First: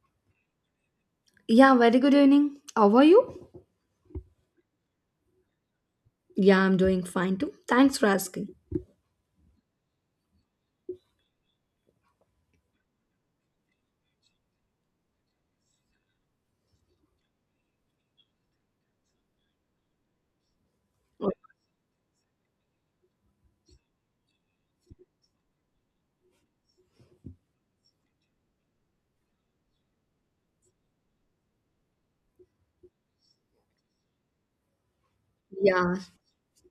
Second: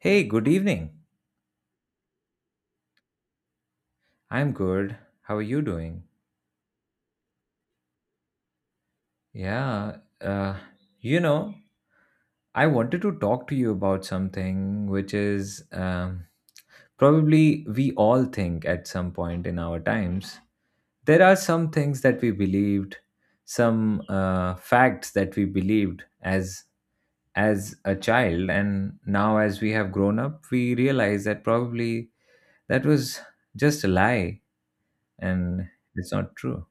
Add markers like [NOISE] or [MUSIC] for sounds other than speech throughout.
Hey, good evening. Yeah, very good evening. How are you? I'm good. How are you doing? Yeah, I'm doing fine too. Thanks for asking. Yeah, you know, I wanted to talk to you about something which is probably we all think at some point in our times. There Oh, are some things that we believed, some facts that we believed as a child, and now as we have grown up, we realize that probably that was just a lie and yeah, it's not true.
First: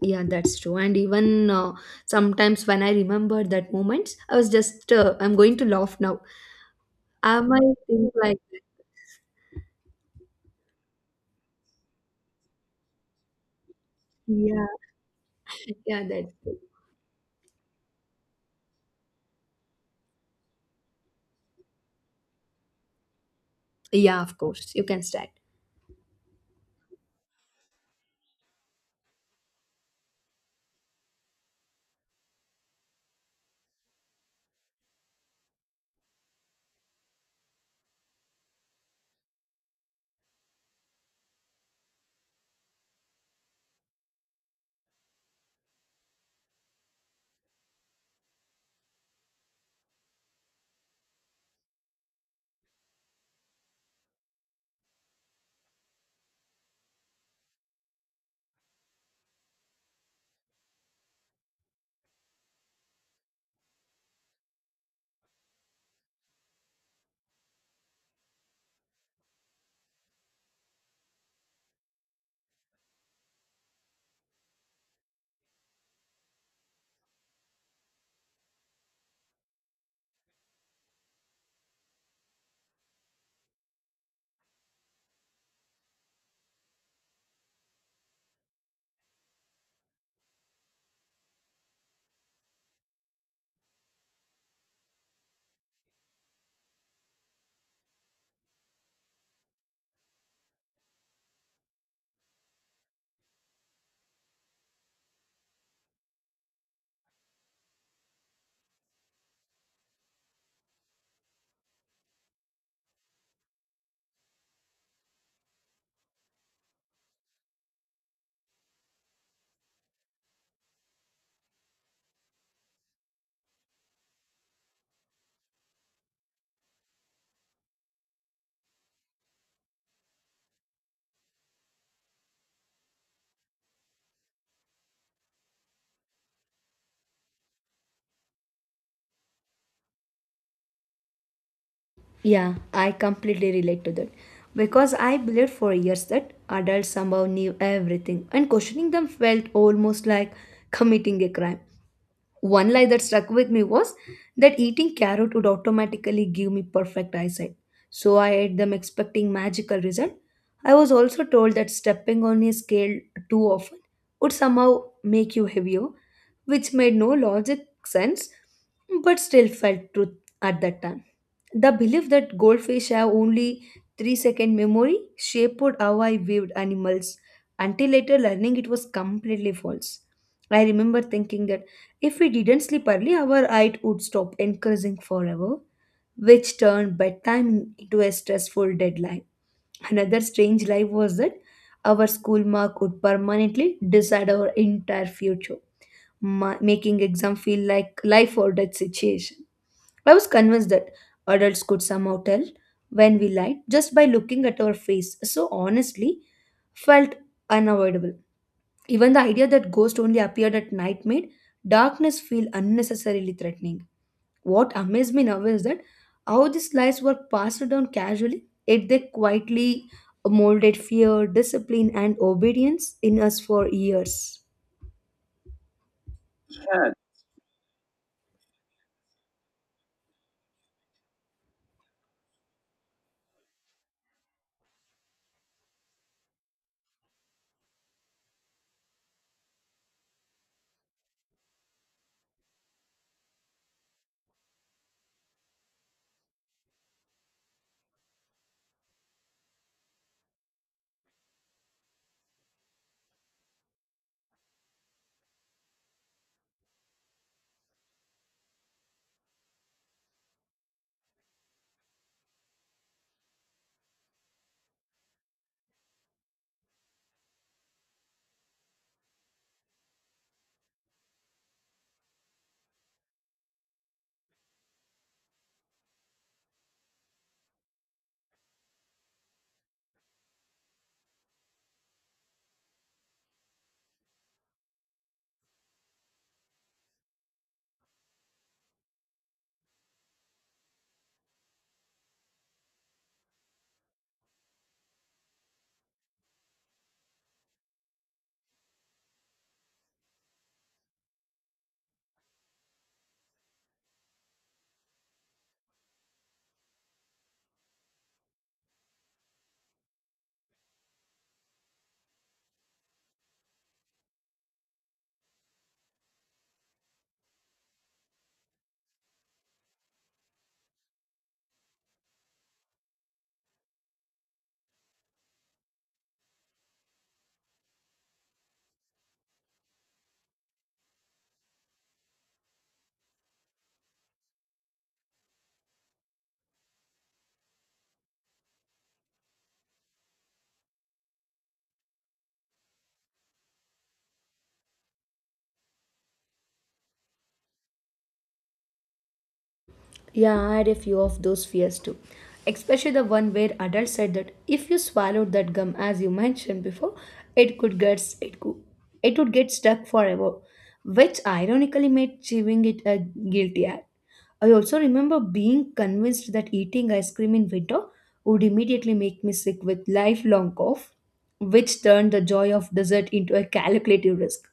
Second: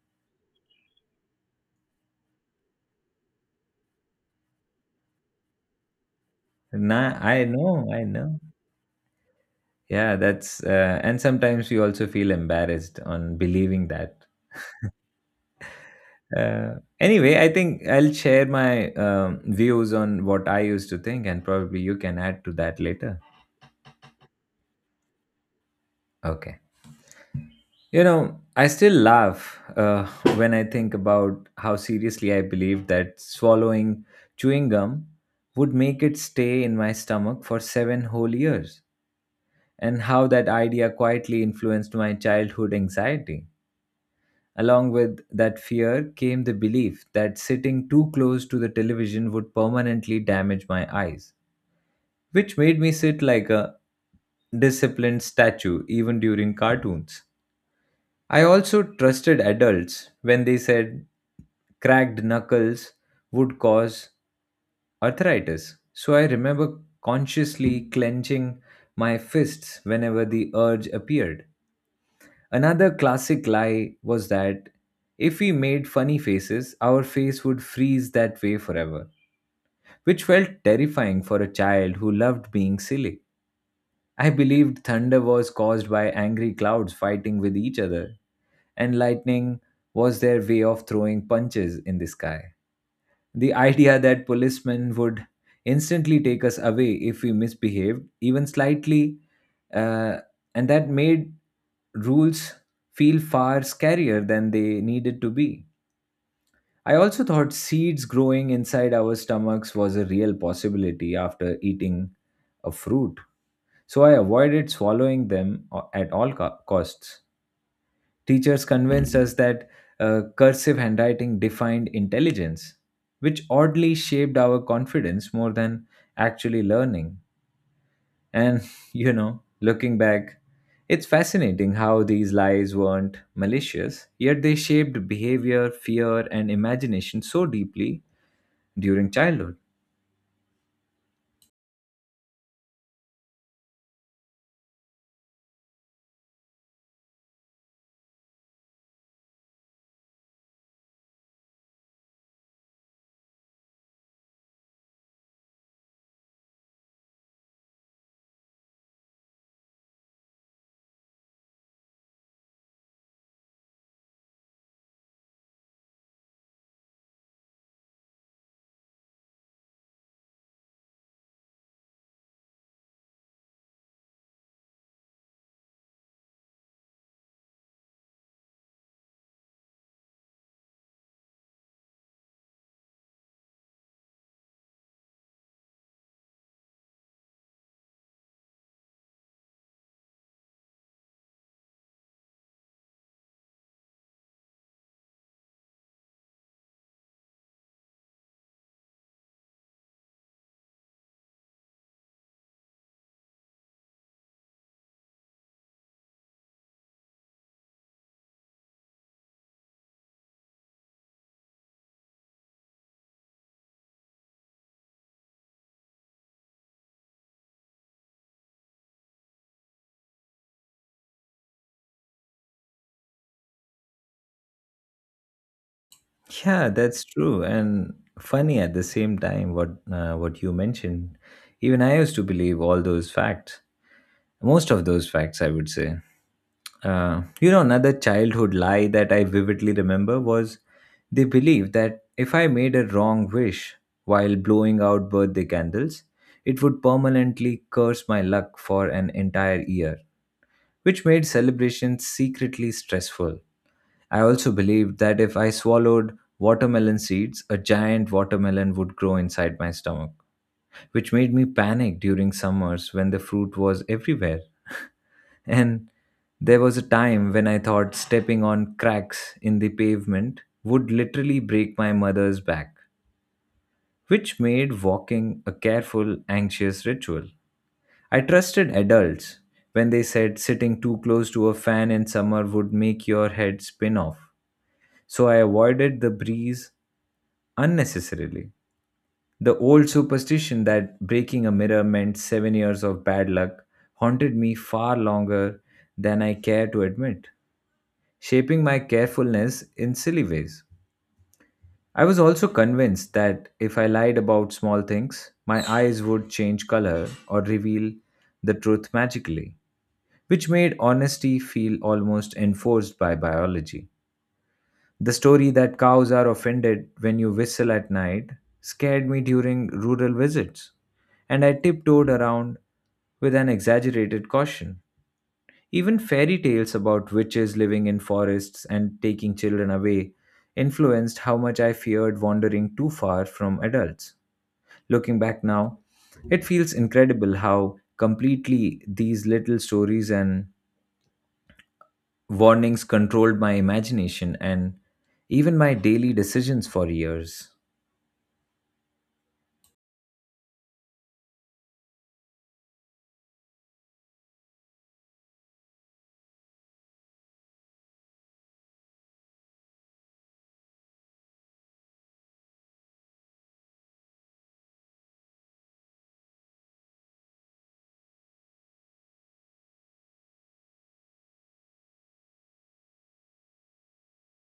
yeah, that's true. And even sometimes when I remember that moments, I was just I'm going to laugh now. Nah, I Am I know, I think like know. that? Yeah, that's and sometimes you also feel embarrassed on believing that. Yeah, yeah, that. Anyway, I think I'll share my views on what I used to think, and probably you can add to that later. Yeah, of course, you can start. Okay. You know, I still laugh [LAUGHS] when I think about how seriously I believed that swallowing chewing gum would make it stay in my stomach for 7 whole years, and how that idea quietly influenced my childhood anxiety. Along with that fear came the belief that sitting too close to the television would permanently damage my eyes, which made me sit like a disciplined statue even during cartoons. I also trusted adults when they said cracked knuckles would cause arthritis. So I remember consciously clenching my fists whenever the urge appeared. Another classic lie was that if we made funny faces, our face would freeze that way forever, which felt terrifying for a child who loved being silly. I believed thunder was caused by angry clouds fighting with each other, and lightning was their way of throwing punches in the sky. The idea that policemen would instantly take us away if we misbehaved, even slightly, uh, and that made rules feel far scarier than they needed to be. I also thought seeds growing inside our stomachs was a real possibility after eating a fruit, so I avoided swallowing at all costs. Teachers convinced us that cursive handwriting defined intelligence, which oddly shaped our confidence more than actually learning. And, [LAUGHS] looking back, it's fascinating how these lies weren't malicious, yet they shaped behavior, fear, and imagination so deeply during childhood. Yeah, I completely relate to that. Because I believed for years that adults somehow knew everything, and questioning them felt almost like committing a crime. One lie that stuck with me was that eating carrot would automatically give me perfect eyesight. So I ate them expecting magical result. I was also told that stepping on a scale too often would somehow make you heavier, which made no logic sense but still felt truth at that time. The belief that goldfish have only 3-second memory shaped how I viewed animals until later learning it was completely false. I remember thinking that if we didn't sleep early, our eye would stop increasing forever, which turned bedtime into a stressful deadline. Another strange lie was that our school mark would permanently decide our entire future, making exam feel like life or death situation. I was convinced that adults could somehow tell when we lied just by looking at our face. So honestly, felt unavoidable. Even the idea that ghosts only appeared at night made darkness feel unnecessarily threatening. What amazed me now is that how these lies were passed down casually, yet they quietly molded fear, discipline, and obedience in us for years. Yeah, that's true, and funny at the same time. What you mentioned, even I used to believe all those facts, most of those facts, I would say. You know, another childhood lie that I vividly remember was they believed that if I made a wrong wish while blowing out birthday candles, it would permanently curse my luck for an entire year, which made celebrations secretly stressful. I also believed that if I swallowed watermelon seeds, a giant watermelon would grow inside my stomach, which made me panic during summers when the fruit was everywhere. And there was a time when I thought stepping on cracks in the pavement would literally break my mother's back, which made walking a careful, anxious ritual. I trusted adults when they said sitting too close to a fan in summer would make your head spin off. So I avoided the breeze unnecessarily. The old superstition that breaking a mirror meant 7 years of bad luck haunted me far longer than I care to admit, shaping my carefulness in silly ways. I was also convinced that if I lied about small things, my eyes would change color or reveal the truth magically, which made honesty feel almost enforced by biology. The story that cows are offended when you whistle at night scared me during rural visits, and I tiptoed around with an exaggerated caution. Even fairy tales about witches living in forests and taking children away influenced how much I feared wandering too far from adults. Looking back now, it feels incredible how completely these little stories and warnings controlled my imagination and even my daily decisions for years. Yeah, I had a few of those fears too. Especially the one where adults said that if you swallowed that gum as you mentioned before, it could get it could, it would get stuck forever, which ironically made chewing it a guilty act. I also remember being convinced that eating ice cream in winter would immediately make me sick with lifelong cough, which turned the joy of dessert into a calculative risk.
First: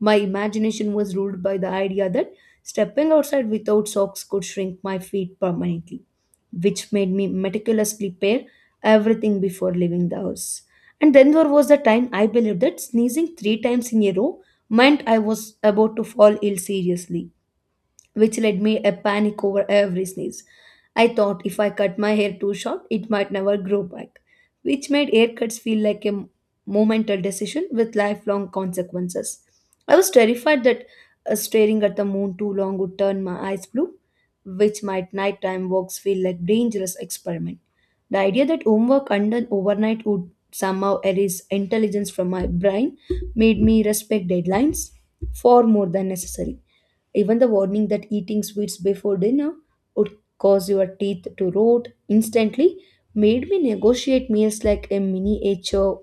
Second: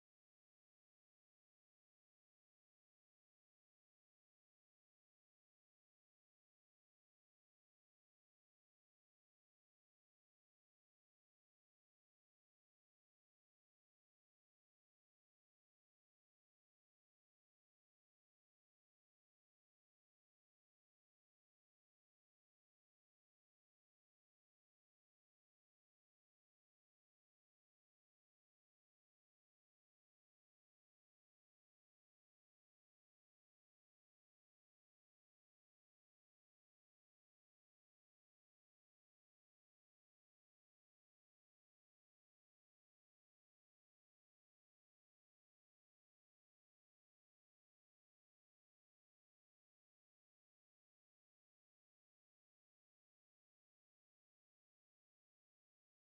My imagination was ruled by the idea that stepping outside without socks could shrink my feet permanently, which made me meticulously pair everything before leaving the house. And then there was the time I believed that sneezing three times in a row meant I was about to fall ill seriously which led me a panic over every sneeze. I thought if I cut my hair too short, it might never grow back, which made haircuts feel like a momental decision with lifelong consequences. I was terrified that staring at the moon too long would turn my eyes blue, which made nighttime walks feel like dangerous experiment. The idea that homework undone overnight would somehow erase intelligence from my brain made me respect deadlines far more than necessary. Even the warning that eating sweets before dinner would cause your teeth to rot instantly made me negotiate meals like a miniature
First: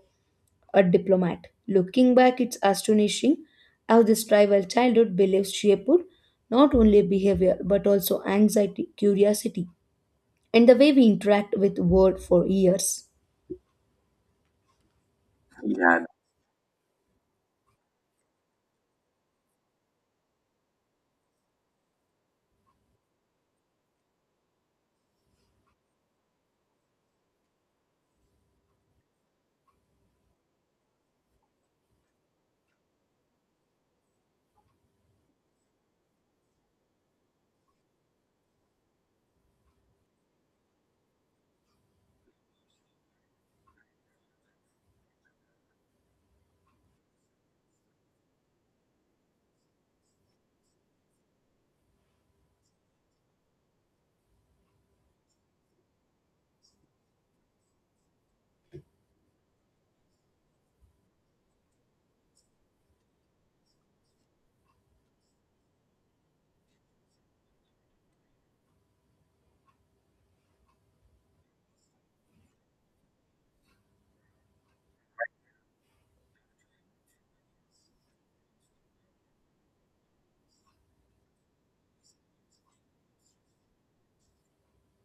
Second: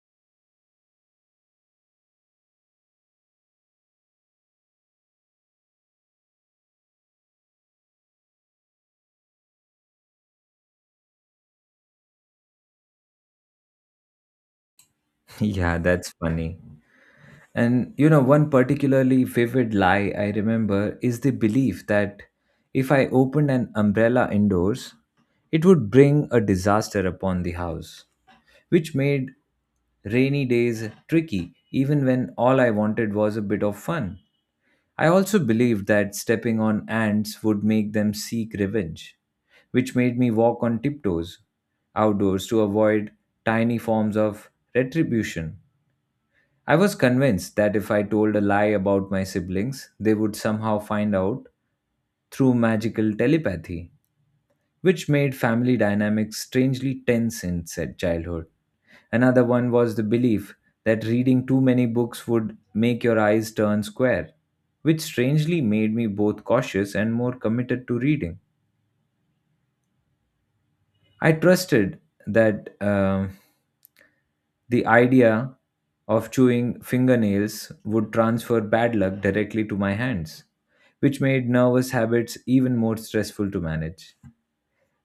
a diplomat. Looking back, it's astonishing how this tribal childhood beliefs shaped not only behavior but also anxiety, curiosity, and the way we interact with world for years. [LAUGHS] Yeah, Yeah, that's funny. And you know, one particularly vivid lie I remember is the belief that if I opened an umbrella indoors, it would bring a disaster upon the house, which made rainy days tricky, even when all I wanted was a bit of fun. I also believed that stepping on ants would make them seek revenge, which made me walk on tiptoes outdoors to avoid tiny forms of retribution. I was convinced that if I told a lie about my siblings, they would somehow find out through magical telepathy, which made family dynamics strangely tense in said childhood. Another one was the belief that reading too many books would make your eyes turn square, which strangely made me both cautious and more committed to reading. I trusted that. The idea of chewing fingernails would transfer bad luck directly to my hands, which made nervous habits even more stressful to manage.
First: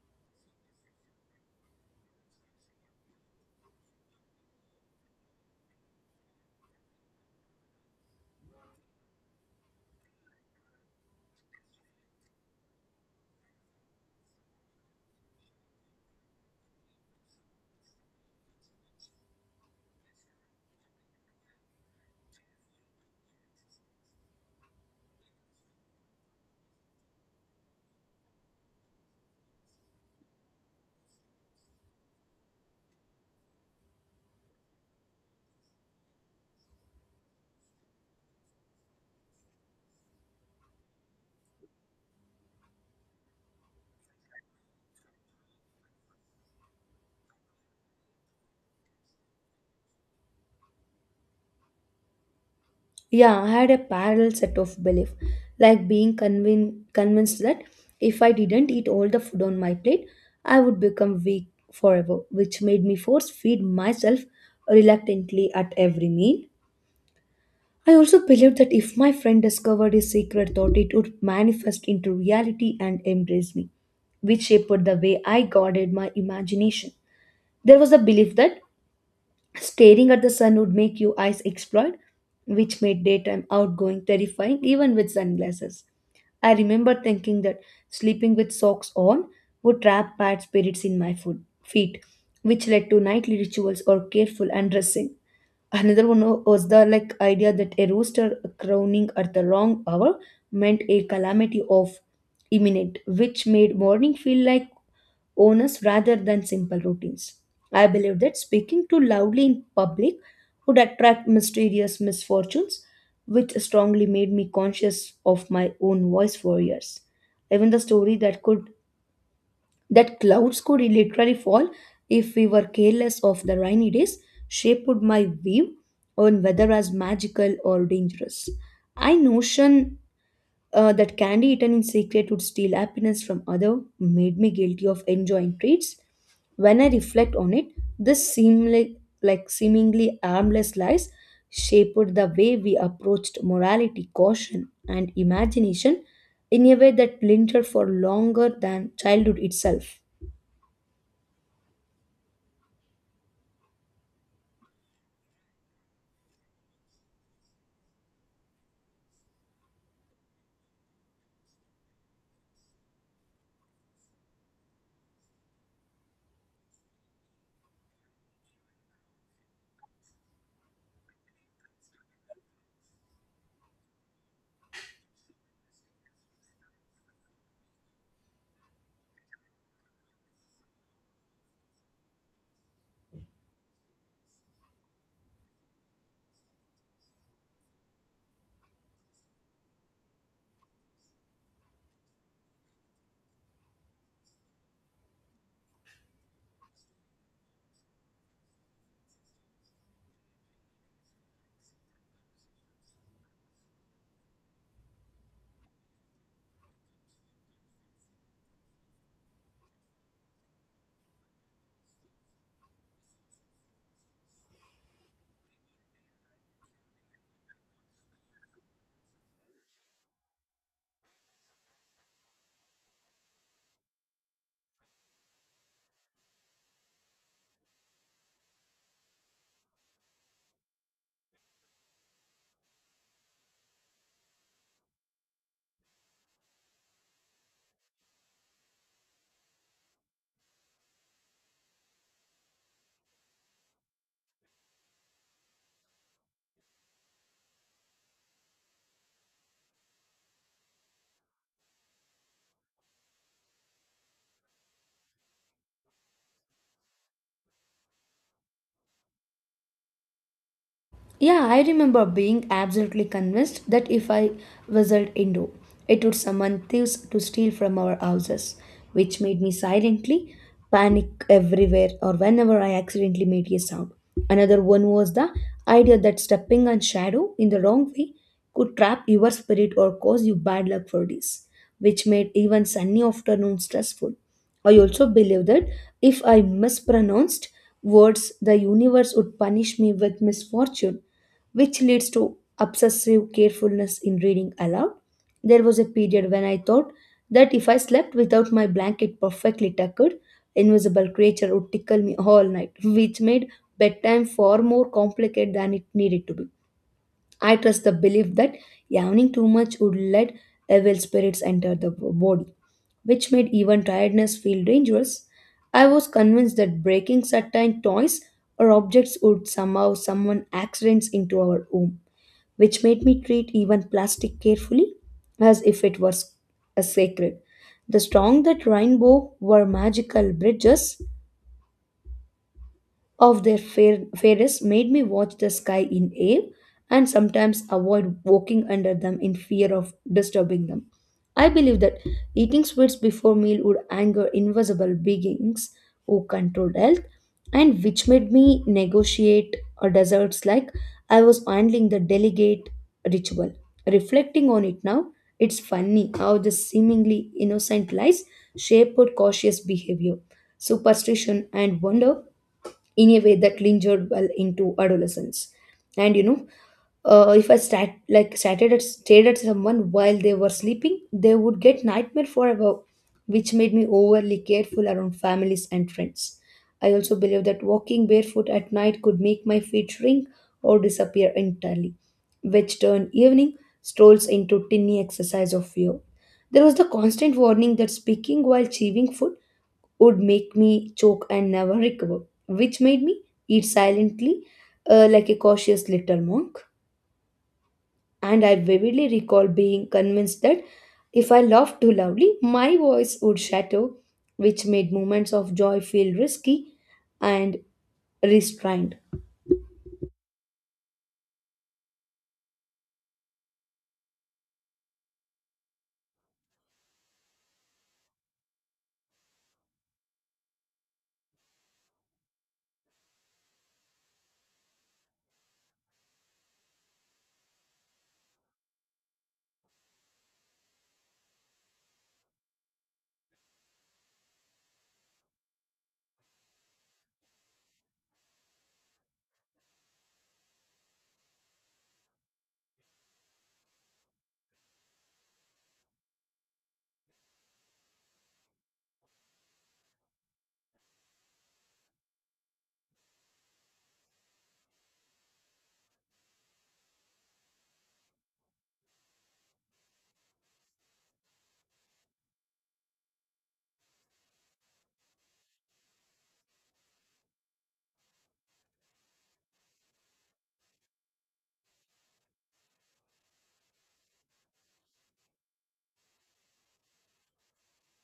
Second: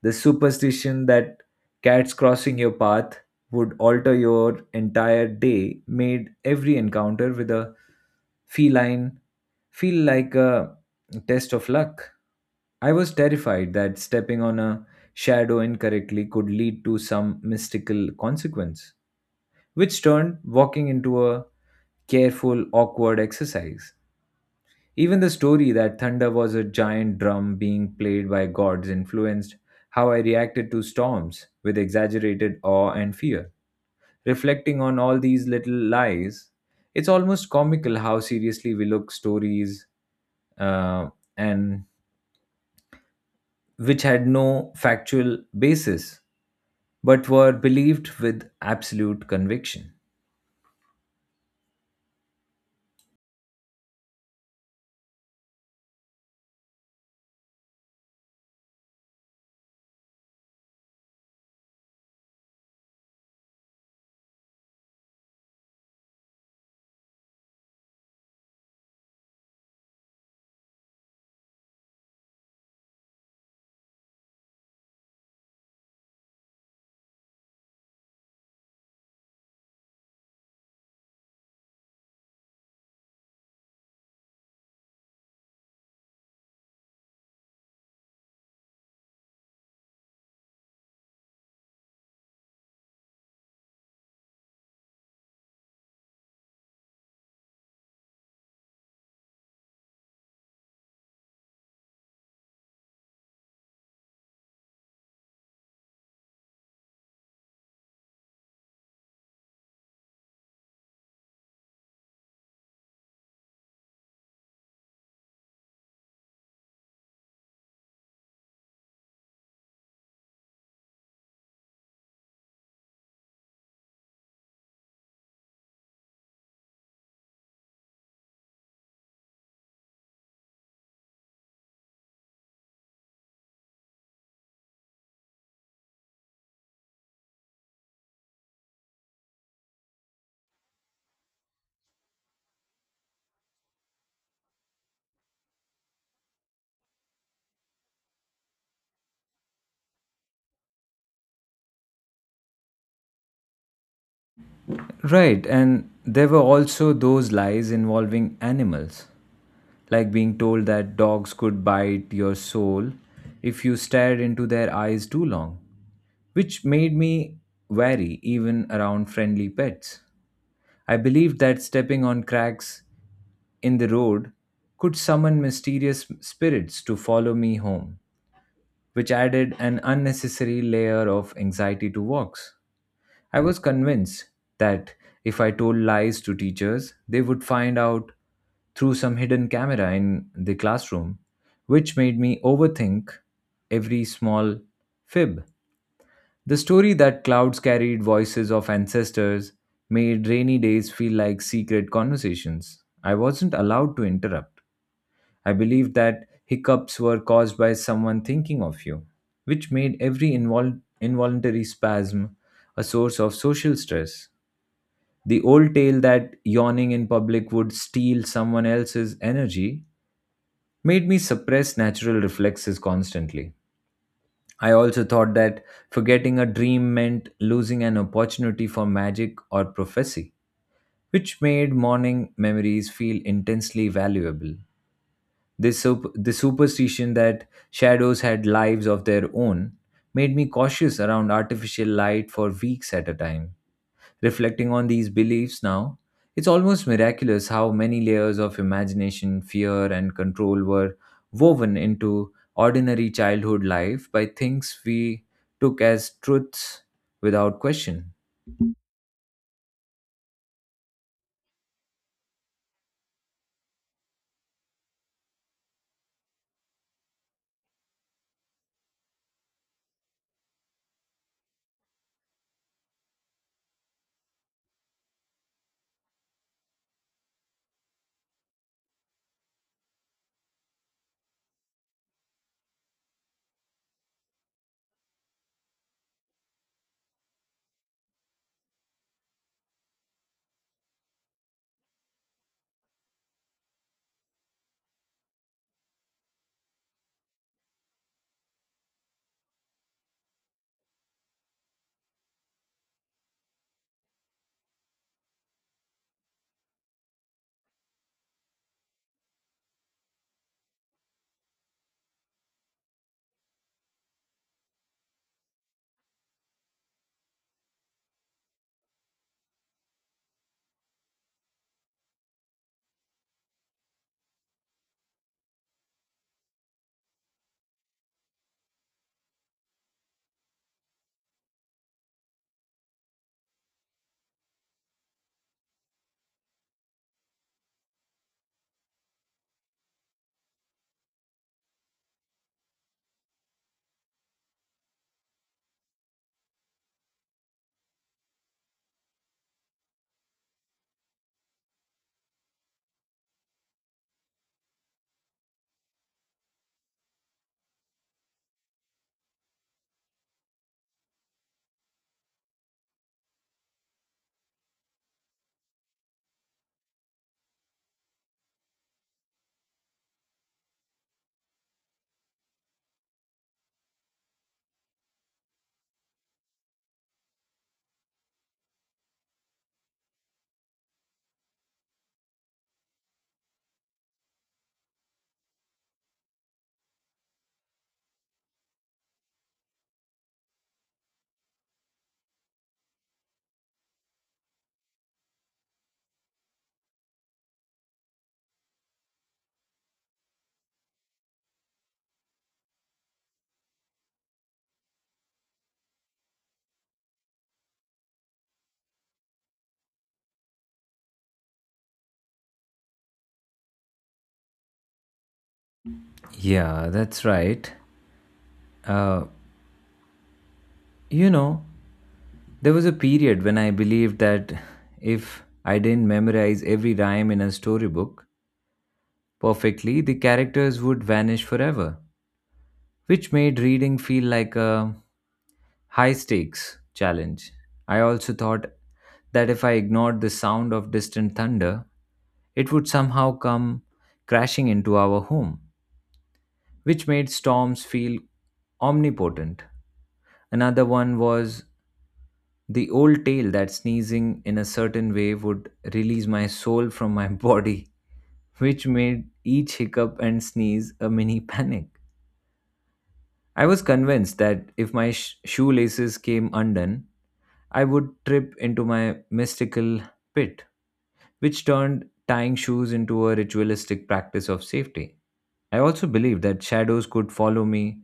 The superstition that cats crossing your path would alter your entire day made every encounter with a feline feel like a test of luck. I was terrified that stepping on a shadow incorrectly could lead to some mystical consequence, which turned walking into a careful, awkward exercise. Even the story that thunder was a giant drum being played by gods influenced how I reacted to storms with exaggerated awe and fear. Reflecting on all these little lies, it's almost comical how seriously we look stories uh, and which had no factual basis but were believed with absolute conviction. yeah, I had a parallel set of belief, like being convinced that if I didn't eat all the food on my plate, I would become weak forever, which made me force feed myself reluctantly at every meal. I also believed that if my friend discovered his secret thought, it would manifest into reality and embrace me, which shaped the way I guarded my imagination. There was a belief that staring at the sun would make your eyes explode, which made daytime outgoing terrifying even with sunglasses. I remember thinking that sleeping with socks on would trap bad spirits in my feet, which led to nightly rituals or careful undressing. Another one was the like idea that a rooster crowing at the wrong hour meant a calamity of imminent, which made morning feel like owners rather than simple routines. I believe that speaking too loudly in public would attract mysterious misfortunes, which strongly made me conscious of my own voice for years. Even the story that clouds could literally fall if we were careless of the rainy days shaped my view on whether as magical or dangerous. I notion that candy eaten in secret would steal happiness from other made me guilty of enjoying treats. When I reflect on it, this seemly, like seemingly harmless lies shaped the way we approached morality, caution, and imagination in a way that lingered for longer than childhood itself. Right, and there were also those lies involving animals, like being told that dogs could bite your soul if you stared into their eyes too long, which made me wary even around friendly pets. I believed that stepping on cracks in the road could summon mysterious spirits to follow me home, which added an unnecessary layer of anxiety to walks. I was convinced that if I told lies to teachers, they would find out through some hidden camera in the classroom, which made me overthink every small fib. The story that clouds carried voices of ancestors made rainy days feel like secret conversations I wasn't allowed to interrupt. I believed that hiccups were caused by someone thinking of you, which made every involuntary spasm a source of social stress. The old tale that yawning in public would steal someone else's energy made me suppress natural reflexes constantly. I also thought that forgetting a dream meant losing an opportunity for magic or prophecy, which made morning memories feel intensely valuable. The superstition that shadows had lives of their own made me cautious around artificial light for weeks at a time. Reflecting on these beliefs now, it's almost miraculous how many layers of imagination, fear, and control were woven into ordinary childhood life by things we took as truths without question. Yeah, I remember being absolutely convinced that if I whistled Indo, it would summon thieves to steal from our houses, which made me silently panic everywhere or whenever I accidentally made a sound. Another one was the idea that stepping on shadow in the wrong way could trap your spirit or cause you bad luck for days, which made even sunny afternoons stressful. I also believed that if I mispronounced words, the universe would punish me with misfortune which leads to obsessive carefulness in reading aloud. There was a period when I thought that if I slept without my blanket perfectly tucked, invisible creature would tickle me all night, which made bedtime far more complicated than it needed to be. I trust the belief that yawning too much would let evil spirits enter the body, which made even tiredness feel dangerous. I was convinced that breaking certain toys or objects would somehow summon accidents into our home which made me treat even plastic carefully as if it was a sacred. The strong that rainbow were magical bridges of their fairest made me watch the sky in awe and sometimes avoid walking under them in fear of disturbing them. I believe that eating sweets before meal would anger invisible beings who controlled health, and which made me negotiate desserts like I was handling the delegate ritual. Reflecting on it now, it's funny how this seemingly innocent lies shaped cautious behavior, superstition, and wonder in a way that lingered well into adolescence. And you know, if I stat like started at, stared at someone while they were sleeping, they would get nightmare forever, which made me overly careful around families and friends. I also believe that walking barefoot at night could make my feet shrink or disappear entirely, which turned evening strolls into tinny exercise of fear. There was the constant warning that speaking while chewing food would make me choke and never recover, which made me eat silently like a cautious little monk. And I vividly recall being convinced that if I laughed too loudly, my voice would shatter, which made moments of joy feel risky and restrained. Yeah, that's right. You know, there was a period when I believed that if I didn't memorize every rhyme in a storybook perfectly, the characters would vanish forever, which made reading feel like a high stakes challenge. I also thought that if I ignored the sound of distant thunder, it would somehow come crashing into our home, which made storms feel omnipotent. Another one was the old tale that sneezing in a certain way would release my soul from my [LAUGHS] body, which made each hiccup and sneeze a mini panic. I was convinced that if my shoelaces came undone, I would trip into my mystical pit, which turned tying shoes into a ritualistic practice of safety. I also believed that shadows could follow me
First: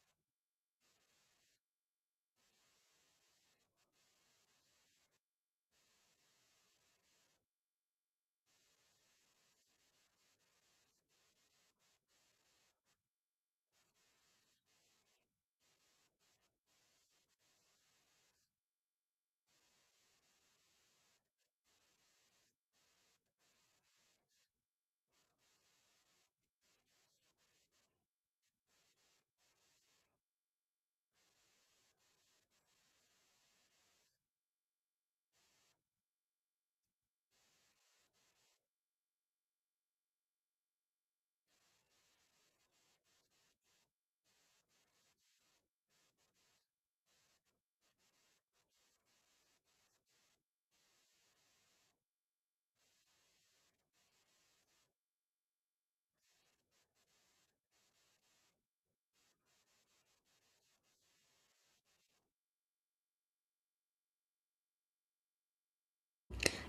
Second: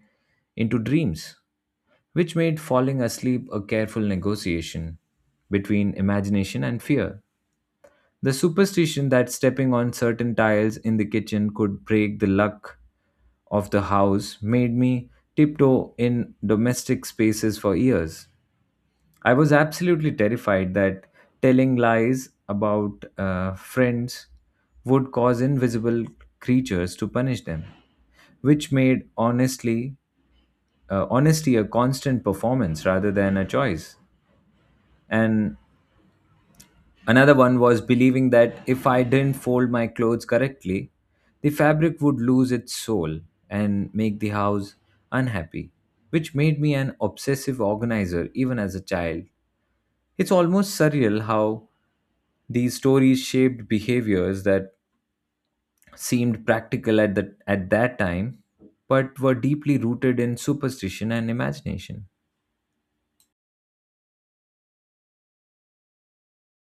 into dreams, which made falling asleep a careful negotiation between imagination and fear. The superstition that stepping on certain tiles in the kitchen could break the luck of the house made me tiptoe in domestic spaces for years. I was absolutely terrified that telling lies about friends would cause invisible creatures to punish them, which made honestly honesty a constant performance rather than a choice. And another one was believing that if I didn't fold my clothes correctly, the fabric would lose its soul and make the house unhappy, which made me an obsessive organizer even as a child. It's almost surreal how these stories shaped behaviors that seemed practical at that time but were deeply rooted in superstition and imagination.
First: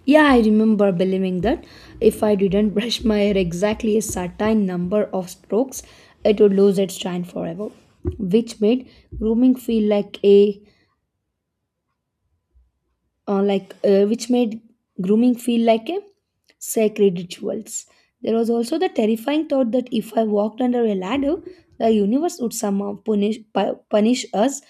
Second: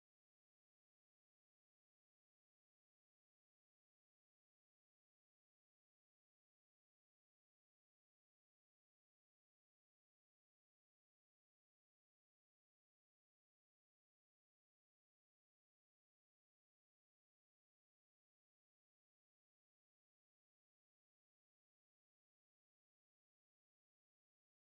Yeah, I remember believing that if I didn't brush [LAUGHS] my hair exactly a certain number of strokes, it would lose its shine forever, which made grooming feel like a like which made grooming feel like a sacred rituals. There was also the terrifying thought that if I walked under a ladder, the universe would somehow punish us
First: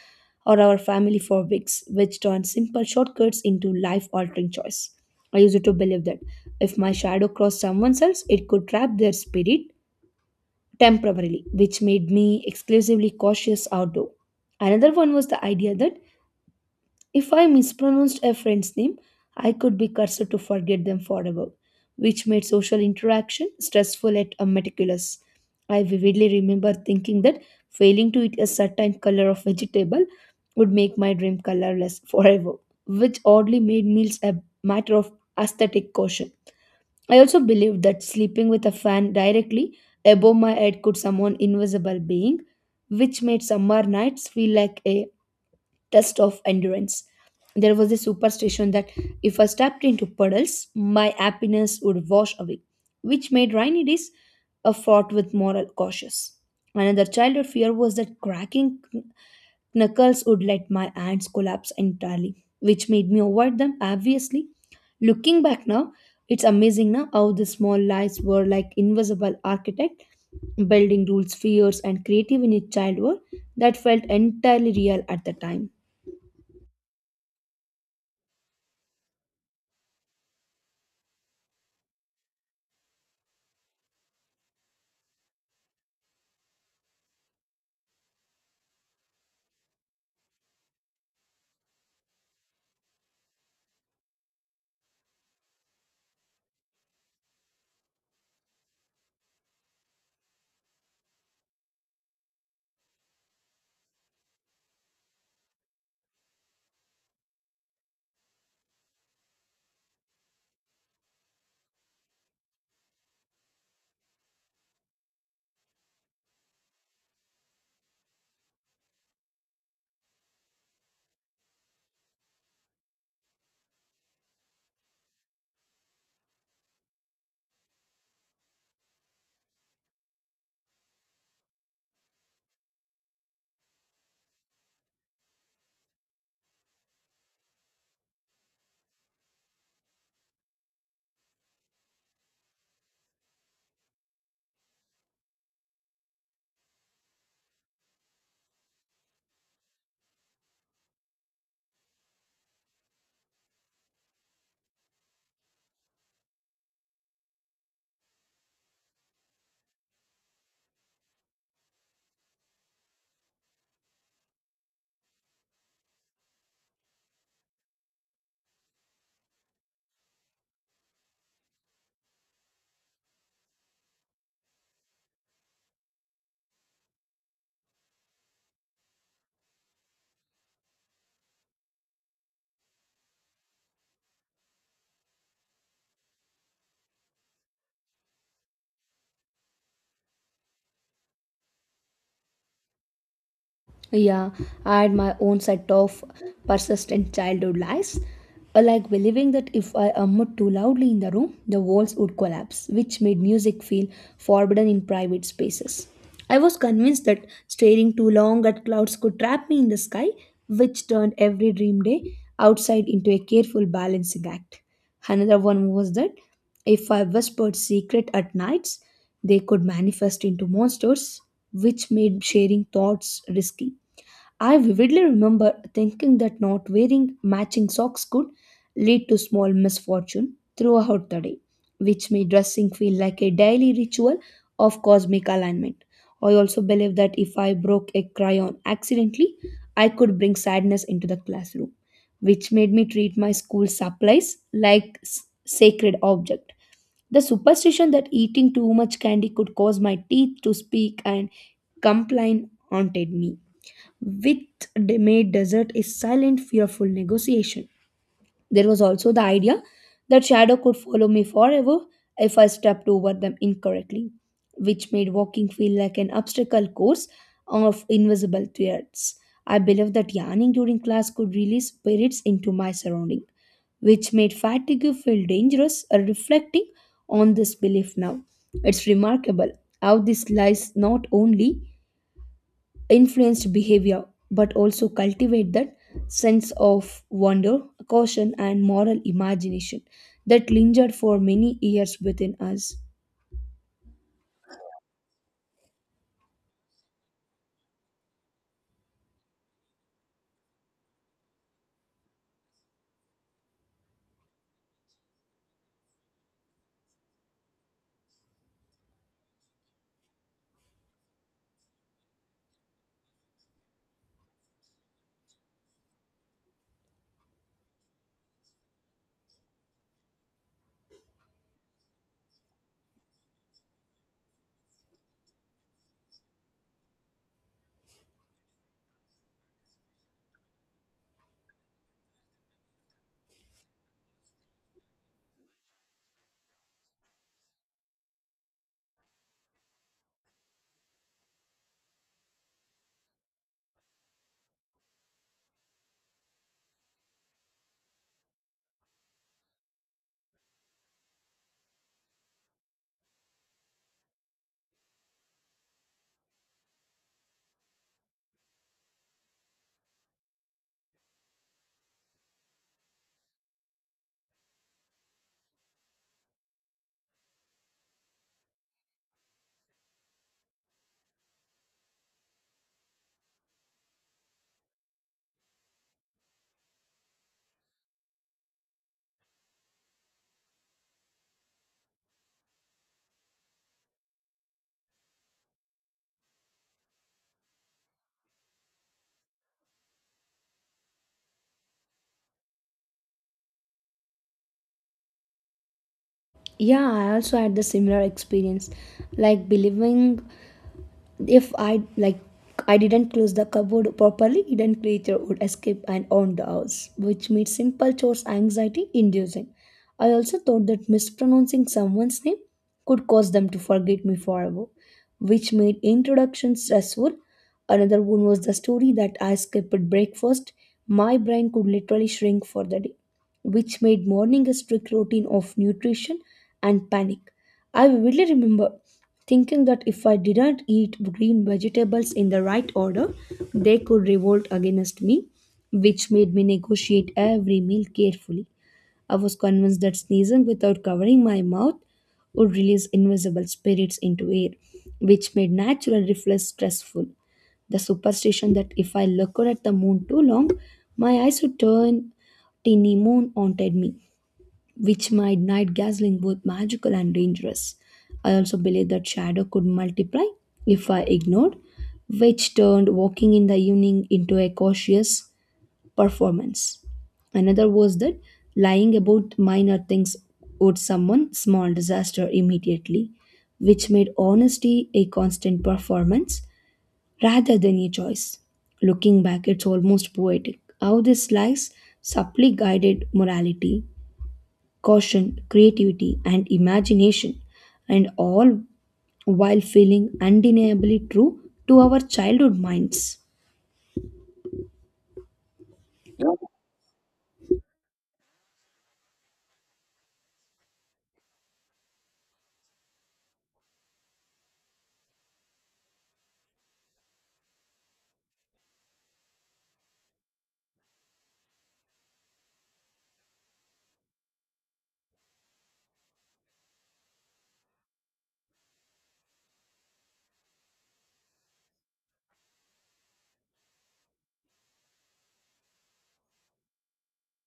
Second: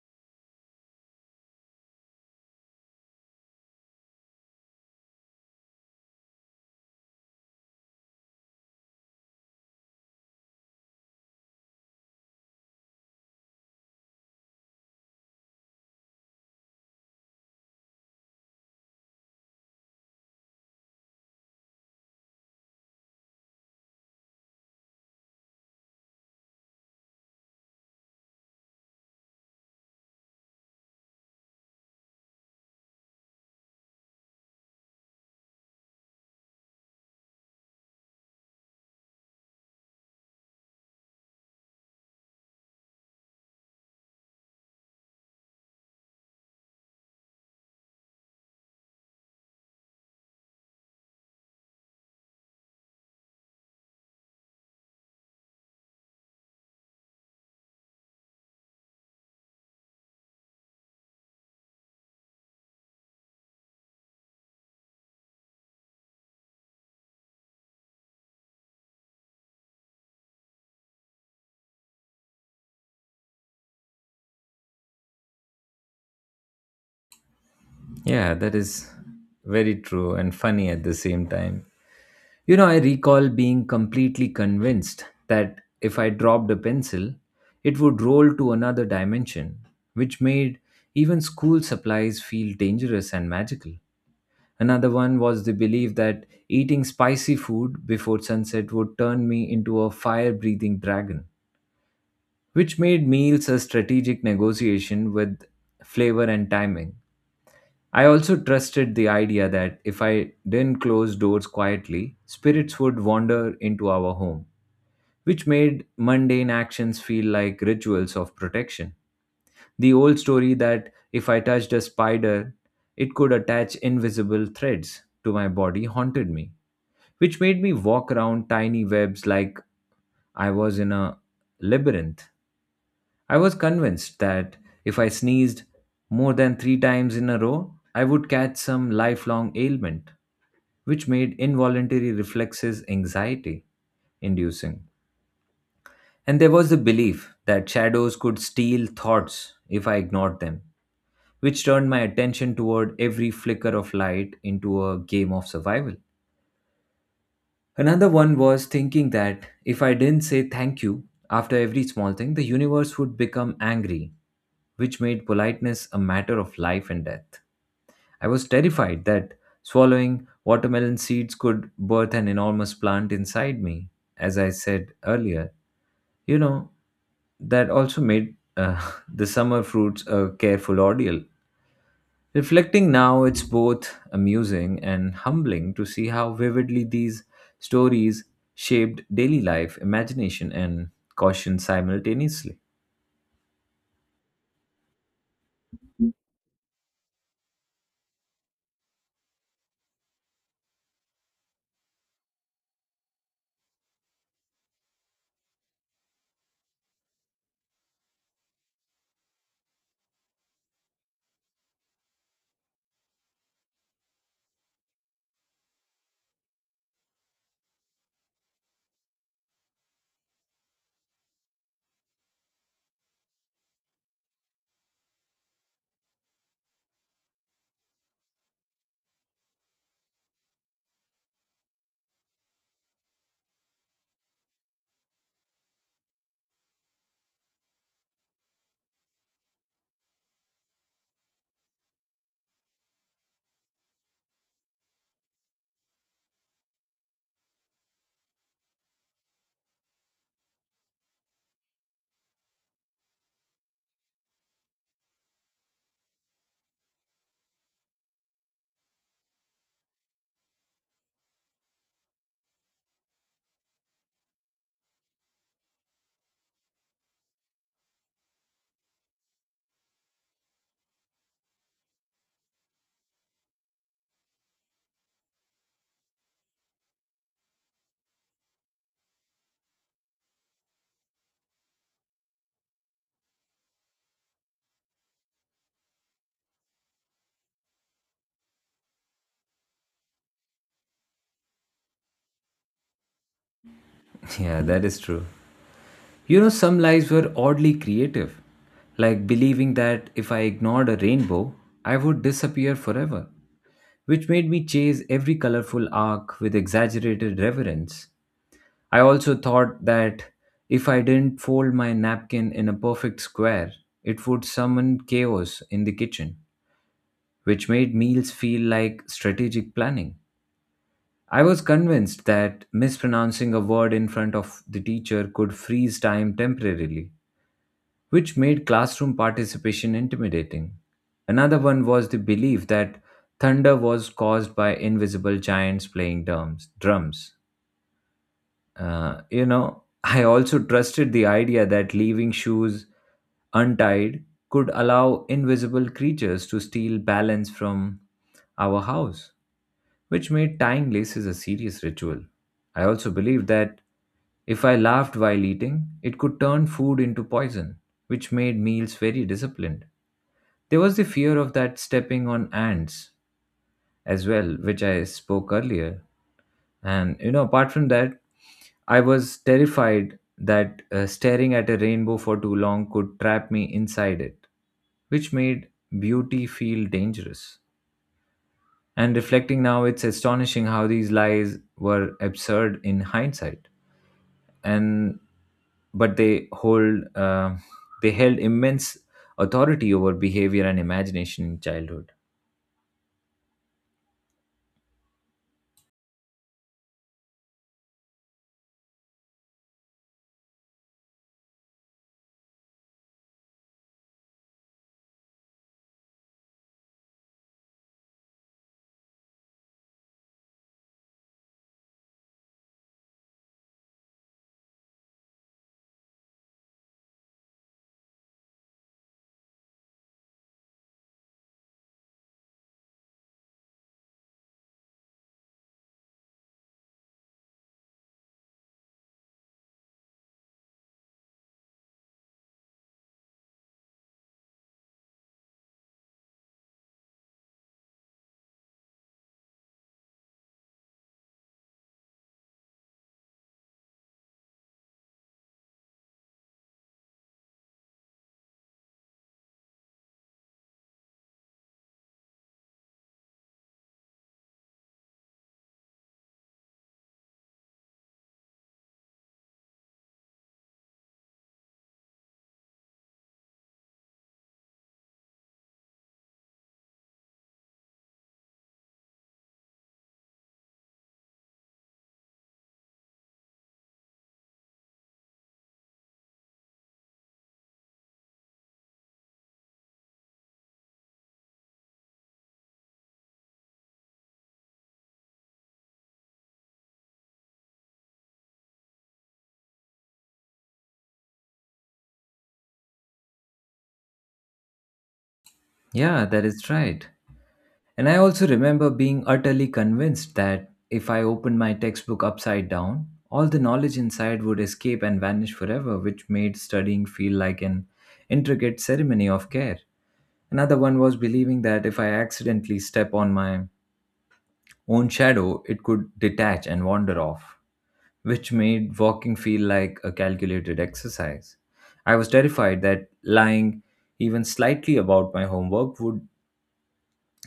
or our family for weeks, which turned simple shortcuts into life-altering choice. I used to believe that if my shadow crossed someone else, it could trap their spirit temporarily, which made me exclusively cautious outdoor. Another one was the idea that if I mispronounced a friend's name, I could be cursed to forget them forever, which made social interaction stressful yet meticulous. I vividly remember thinking that failing to eat a certain color of vegetable would make my dream colorless [LAUGHS] forever, which oddly made meals a matter of aesthetic caution. I also believed that sleeping with a fan directly above my head could summon invisible being, which made summer nights feel like a test of endurance. There was a superstition that if I stepped into puddles, my happiness would wash away, which made rainy days a fraught with moral cautious. Another childhood fear was that cracking knuckles would let my hands collapse entirely, which made me avoid them obviously. Looking back now, it's amazing now how the small lies were like invisible architect building rules, fears, and creative in a child world that felt entirely real at the time. Yeah, that is very true and funny at the same time. You know, I recall being completely convinced that if I dropped a pencil, it would roll to another dimension, which made even school supplies feel dangerous and magical. Another one was the belief that eating spicy food before sunset would turn me into a fire breathing dragon, which made meals a strategic negotiation with flavor and timing. I also trusted the idea that if I didn't close doors quietly, spirits would wander into our home, which made mundane actions feel like rituals of protection. The old story that if I touched a spider, it could attach invisible threads to my body haunted me, which made me walk around tiny webs like I was in a labyrinth. I was convinced that if I sneezed more than three times in a row, I would catch some lifelong ailment, which made involuntary reflexes anxiety inducing. And there was the belief that shadows could steal thoughts if I ignored them, which turned my attention toward every flicker of light into a game of survival. Another one was thinking that if I didn't say thank you after every small thing, the universe would become angry, which made politeness a matter of life and death. I was terrified that swallowing watermelon seeds could birth an enormous plant inside me, as I said earlier. You know, that also made [LAUGHS] the summer fruits a careful ordeal. Reflecting now, it's both amusing and humbling to see how vividly these stories shaped daily life, imagination, and caution simultaneously. Yeah, I had my own set of persistent childhood lies, like believing that if I hummed too loudly in the room, the walls would collapse, which made music feel forbidden in private spaces. I was convinced that staring too long at clouds could trap me in the sky, which turned every dream day outside into a careful balancing act. Another one was that if I whispered secret at nights, they could manifest into monsters, which made sharing thoughts risky. I vividly remember thinking that not wearing matching socks could lead to small misfortune throughout the day, which made dressing feel like a daily ritual of cosmic alignment. I also believe that if I broke a crayon accidentally, I could bring sadness into the classroom, which made me treat my school supplies like sacred object. The superstition that eating too much candy could cause my teeth to speak and complain haunted me with made desert a silent, fearful negotiation. There was also the idea that shadow could follow me forever if I stepped over them incorrectly, which made walking feel like an obstacle course of invisible threats. I believed that yarning during class could release spirits into my surrounding, which made fatigue feel dangerous. Reflecting on this belief now, it's remarkable how this lies not only influenced behavior but also cultivate that sense of wonder, caution, and moral imagination that lingered for many years within us. [LAUGHS] Yeah, that is true. You know, some lies were oddly creative, like believing that if I ignored a rainbow, I would disappear forever, which made me chase every colorful arc with exaggerated reverence. I also thought that if I didn't fold my napkin in a perfect square, it would summon chaos in the kitchen, which made meals feel like strategic planning. I was convinced that mispronouncing a word in front of the teacher could freeze time temporarily, which made classroom participation intimidating. Another one was the belief that thunder was caused by invisible giants playing drums. I also trusted the idea that leaving shoes untied could allow invisible creatures to steal balance from our house, which made tying laces a serious ritual. I also believed that if I laughed while eating, it could turn food into poison, which made meals very disciplined. There was the fear of that stepping on ants as well, which I spoke earlier, and you know, apart from that, I was terrified that staring at a rainbow for too long could trap me inside it, which made beauty feel dangerous. And reflecting now, it's astonishing how these lies were absurd in hindsight. And but they they held immense authority over behavior and imagination in childhood. Yeah, I also had the similar experience, like believing if I like I didn't close the cupboard properly, hidden creature would escape and own the house, which made simple chores anxiety inducing. I also thought that mispronouncing someone's name could cause them to forget me forever, which made introduction stressful. Another one was the story that I skipped breakfast. My brain could literally shrink for the day which made morning a strict routine of nutrition and panic. I vividly remember thinking that if I didn't eat green vegetables in the right order, they could revolt against me, which made me negotiate every meal carefully. I was convinced that sneezing without covering my mouth would release invisible spirits into air, which made natural reflex stressful. The superstition that if I looked at the moon too long, my eyes would turn tiny moon haunted me, which made night gazing both magical and dangerous. I also believed that shadow could multiply if I ignored, which turned walking in the evening into a cautious performance. Another was that lying about minor things owed someone small disaster immediately, which made honesty a constant performance rather than a choice. Looking back, it's almost poetic how this slice subtly guided morality, caution, creativity, and imagination, and all while feeling undeniably true to our childhood minds. Yeah, that is right. And I also remember being utterly convinced that if I opened my textbook upside down, all the knowledge inside would escape and vanish forever, which made studying feel like an intricate ceremony of care. Another one was believing that if I accidentally step on my own shadow, it could detach and wander off, which made walking feel like a calculated exercise. I was terrified that lying even slightly about my homework would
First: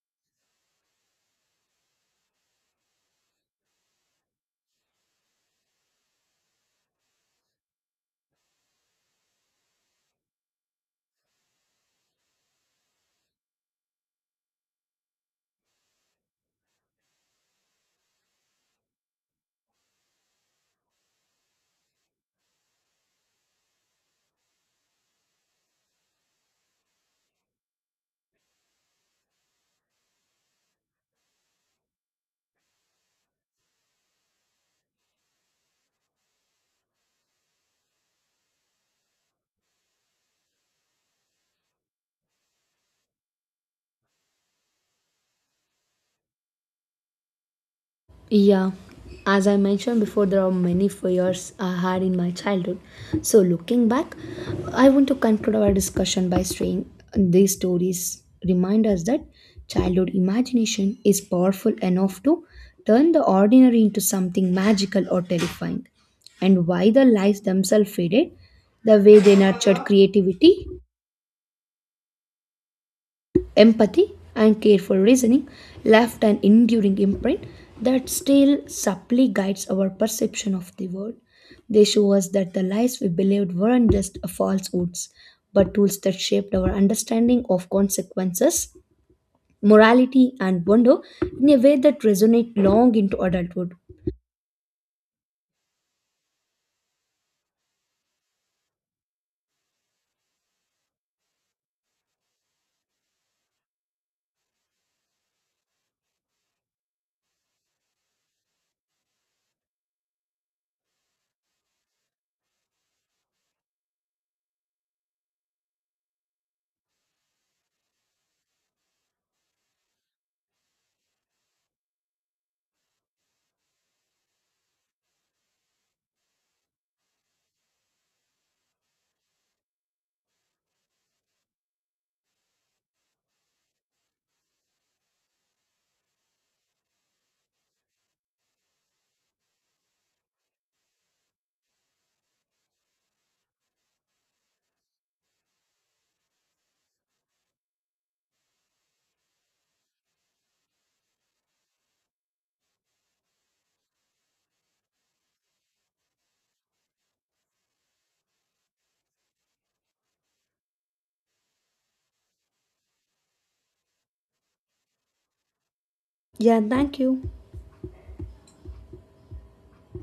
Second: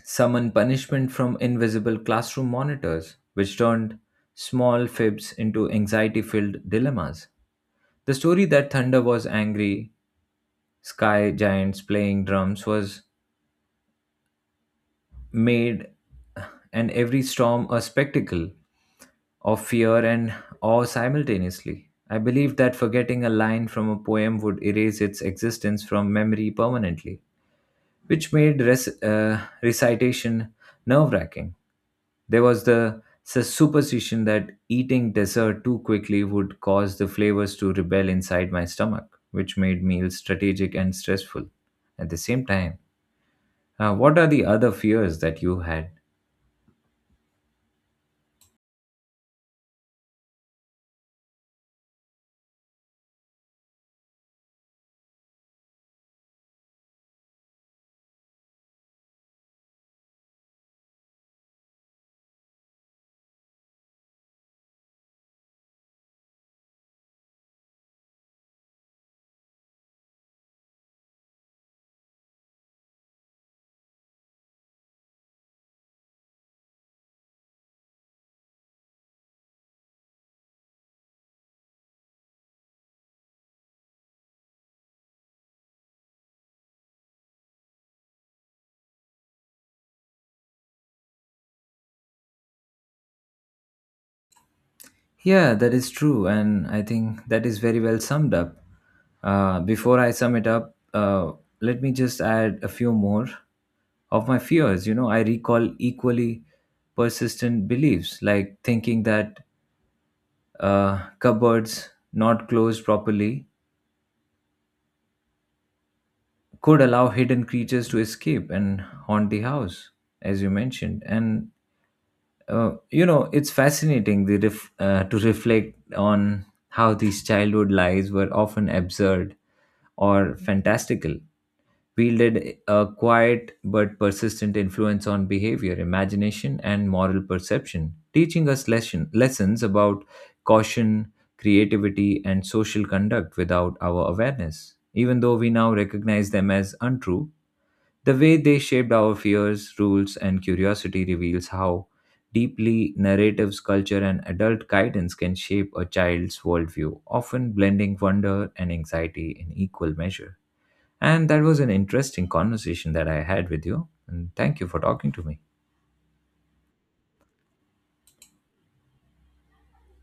summon punishment from invisible classroom monitors, which turned small fibs into anxiety filled dilemmas. The story that thunder was angry, sky giants playing drums was made, and every storm a spectacle of fear and awe simultaneously. I believe that forgetting a line from a poem would erase its existence from memory permanently, which made recitation nerve wracking. There was the superstition that eating dessert too quickly would cause the flavors to rebel inside my stomach, which made meals strategic and stressful. At the same time, what are the other fears that you had? Yeah, as I mentioned before, there are many fears I had in my childhood. So, looking back, I want to conclude our discussion by saying these stories remind us that childhood imagination is powerful enough to turn the ordinary into something magical or terrifying. And why the lies themselves faded, the way they nurtured creativity empathy and careful reasoning left an enduring imprint that still subtly guides our perception of the world. They show us that the lies we believed weren't just falsehoods, but tools that shaped our understanding of consequences, morality, and wonder in a way that resonate long into adulthood. Yeah, that is true, and I think that is very well summed up. Before I sum it up, let me just add a few more of my fears. You know, I recall equally persistent beliefs, like thinking that cupboards not closed properly could allow hidden creatures to escape and haunt the house, as you mentioned. And you know, it's fascinating the to reflect on how these childhood lies were often absurd or fantastical, wielded a quiet but persistent influence on behavior, imagination, and moral perception, teaching us lessons about caution, creativity, and social conduct without our awareness. Even though we now recognize them as untrue, the way they shaped our fears, rules, and curiosity reveals how deeply narratives, culture, and adult guidance can shape a child's worldview, often blending wonder and anxiety in equal measure. And that was an interesting conversation that I had with you. And thank you for talking to me. Yeah, thank you.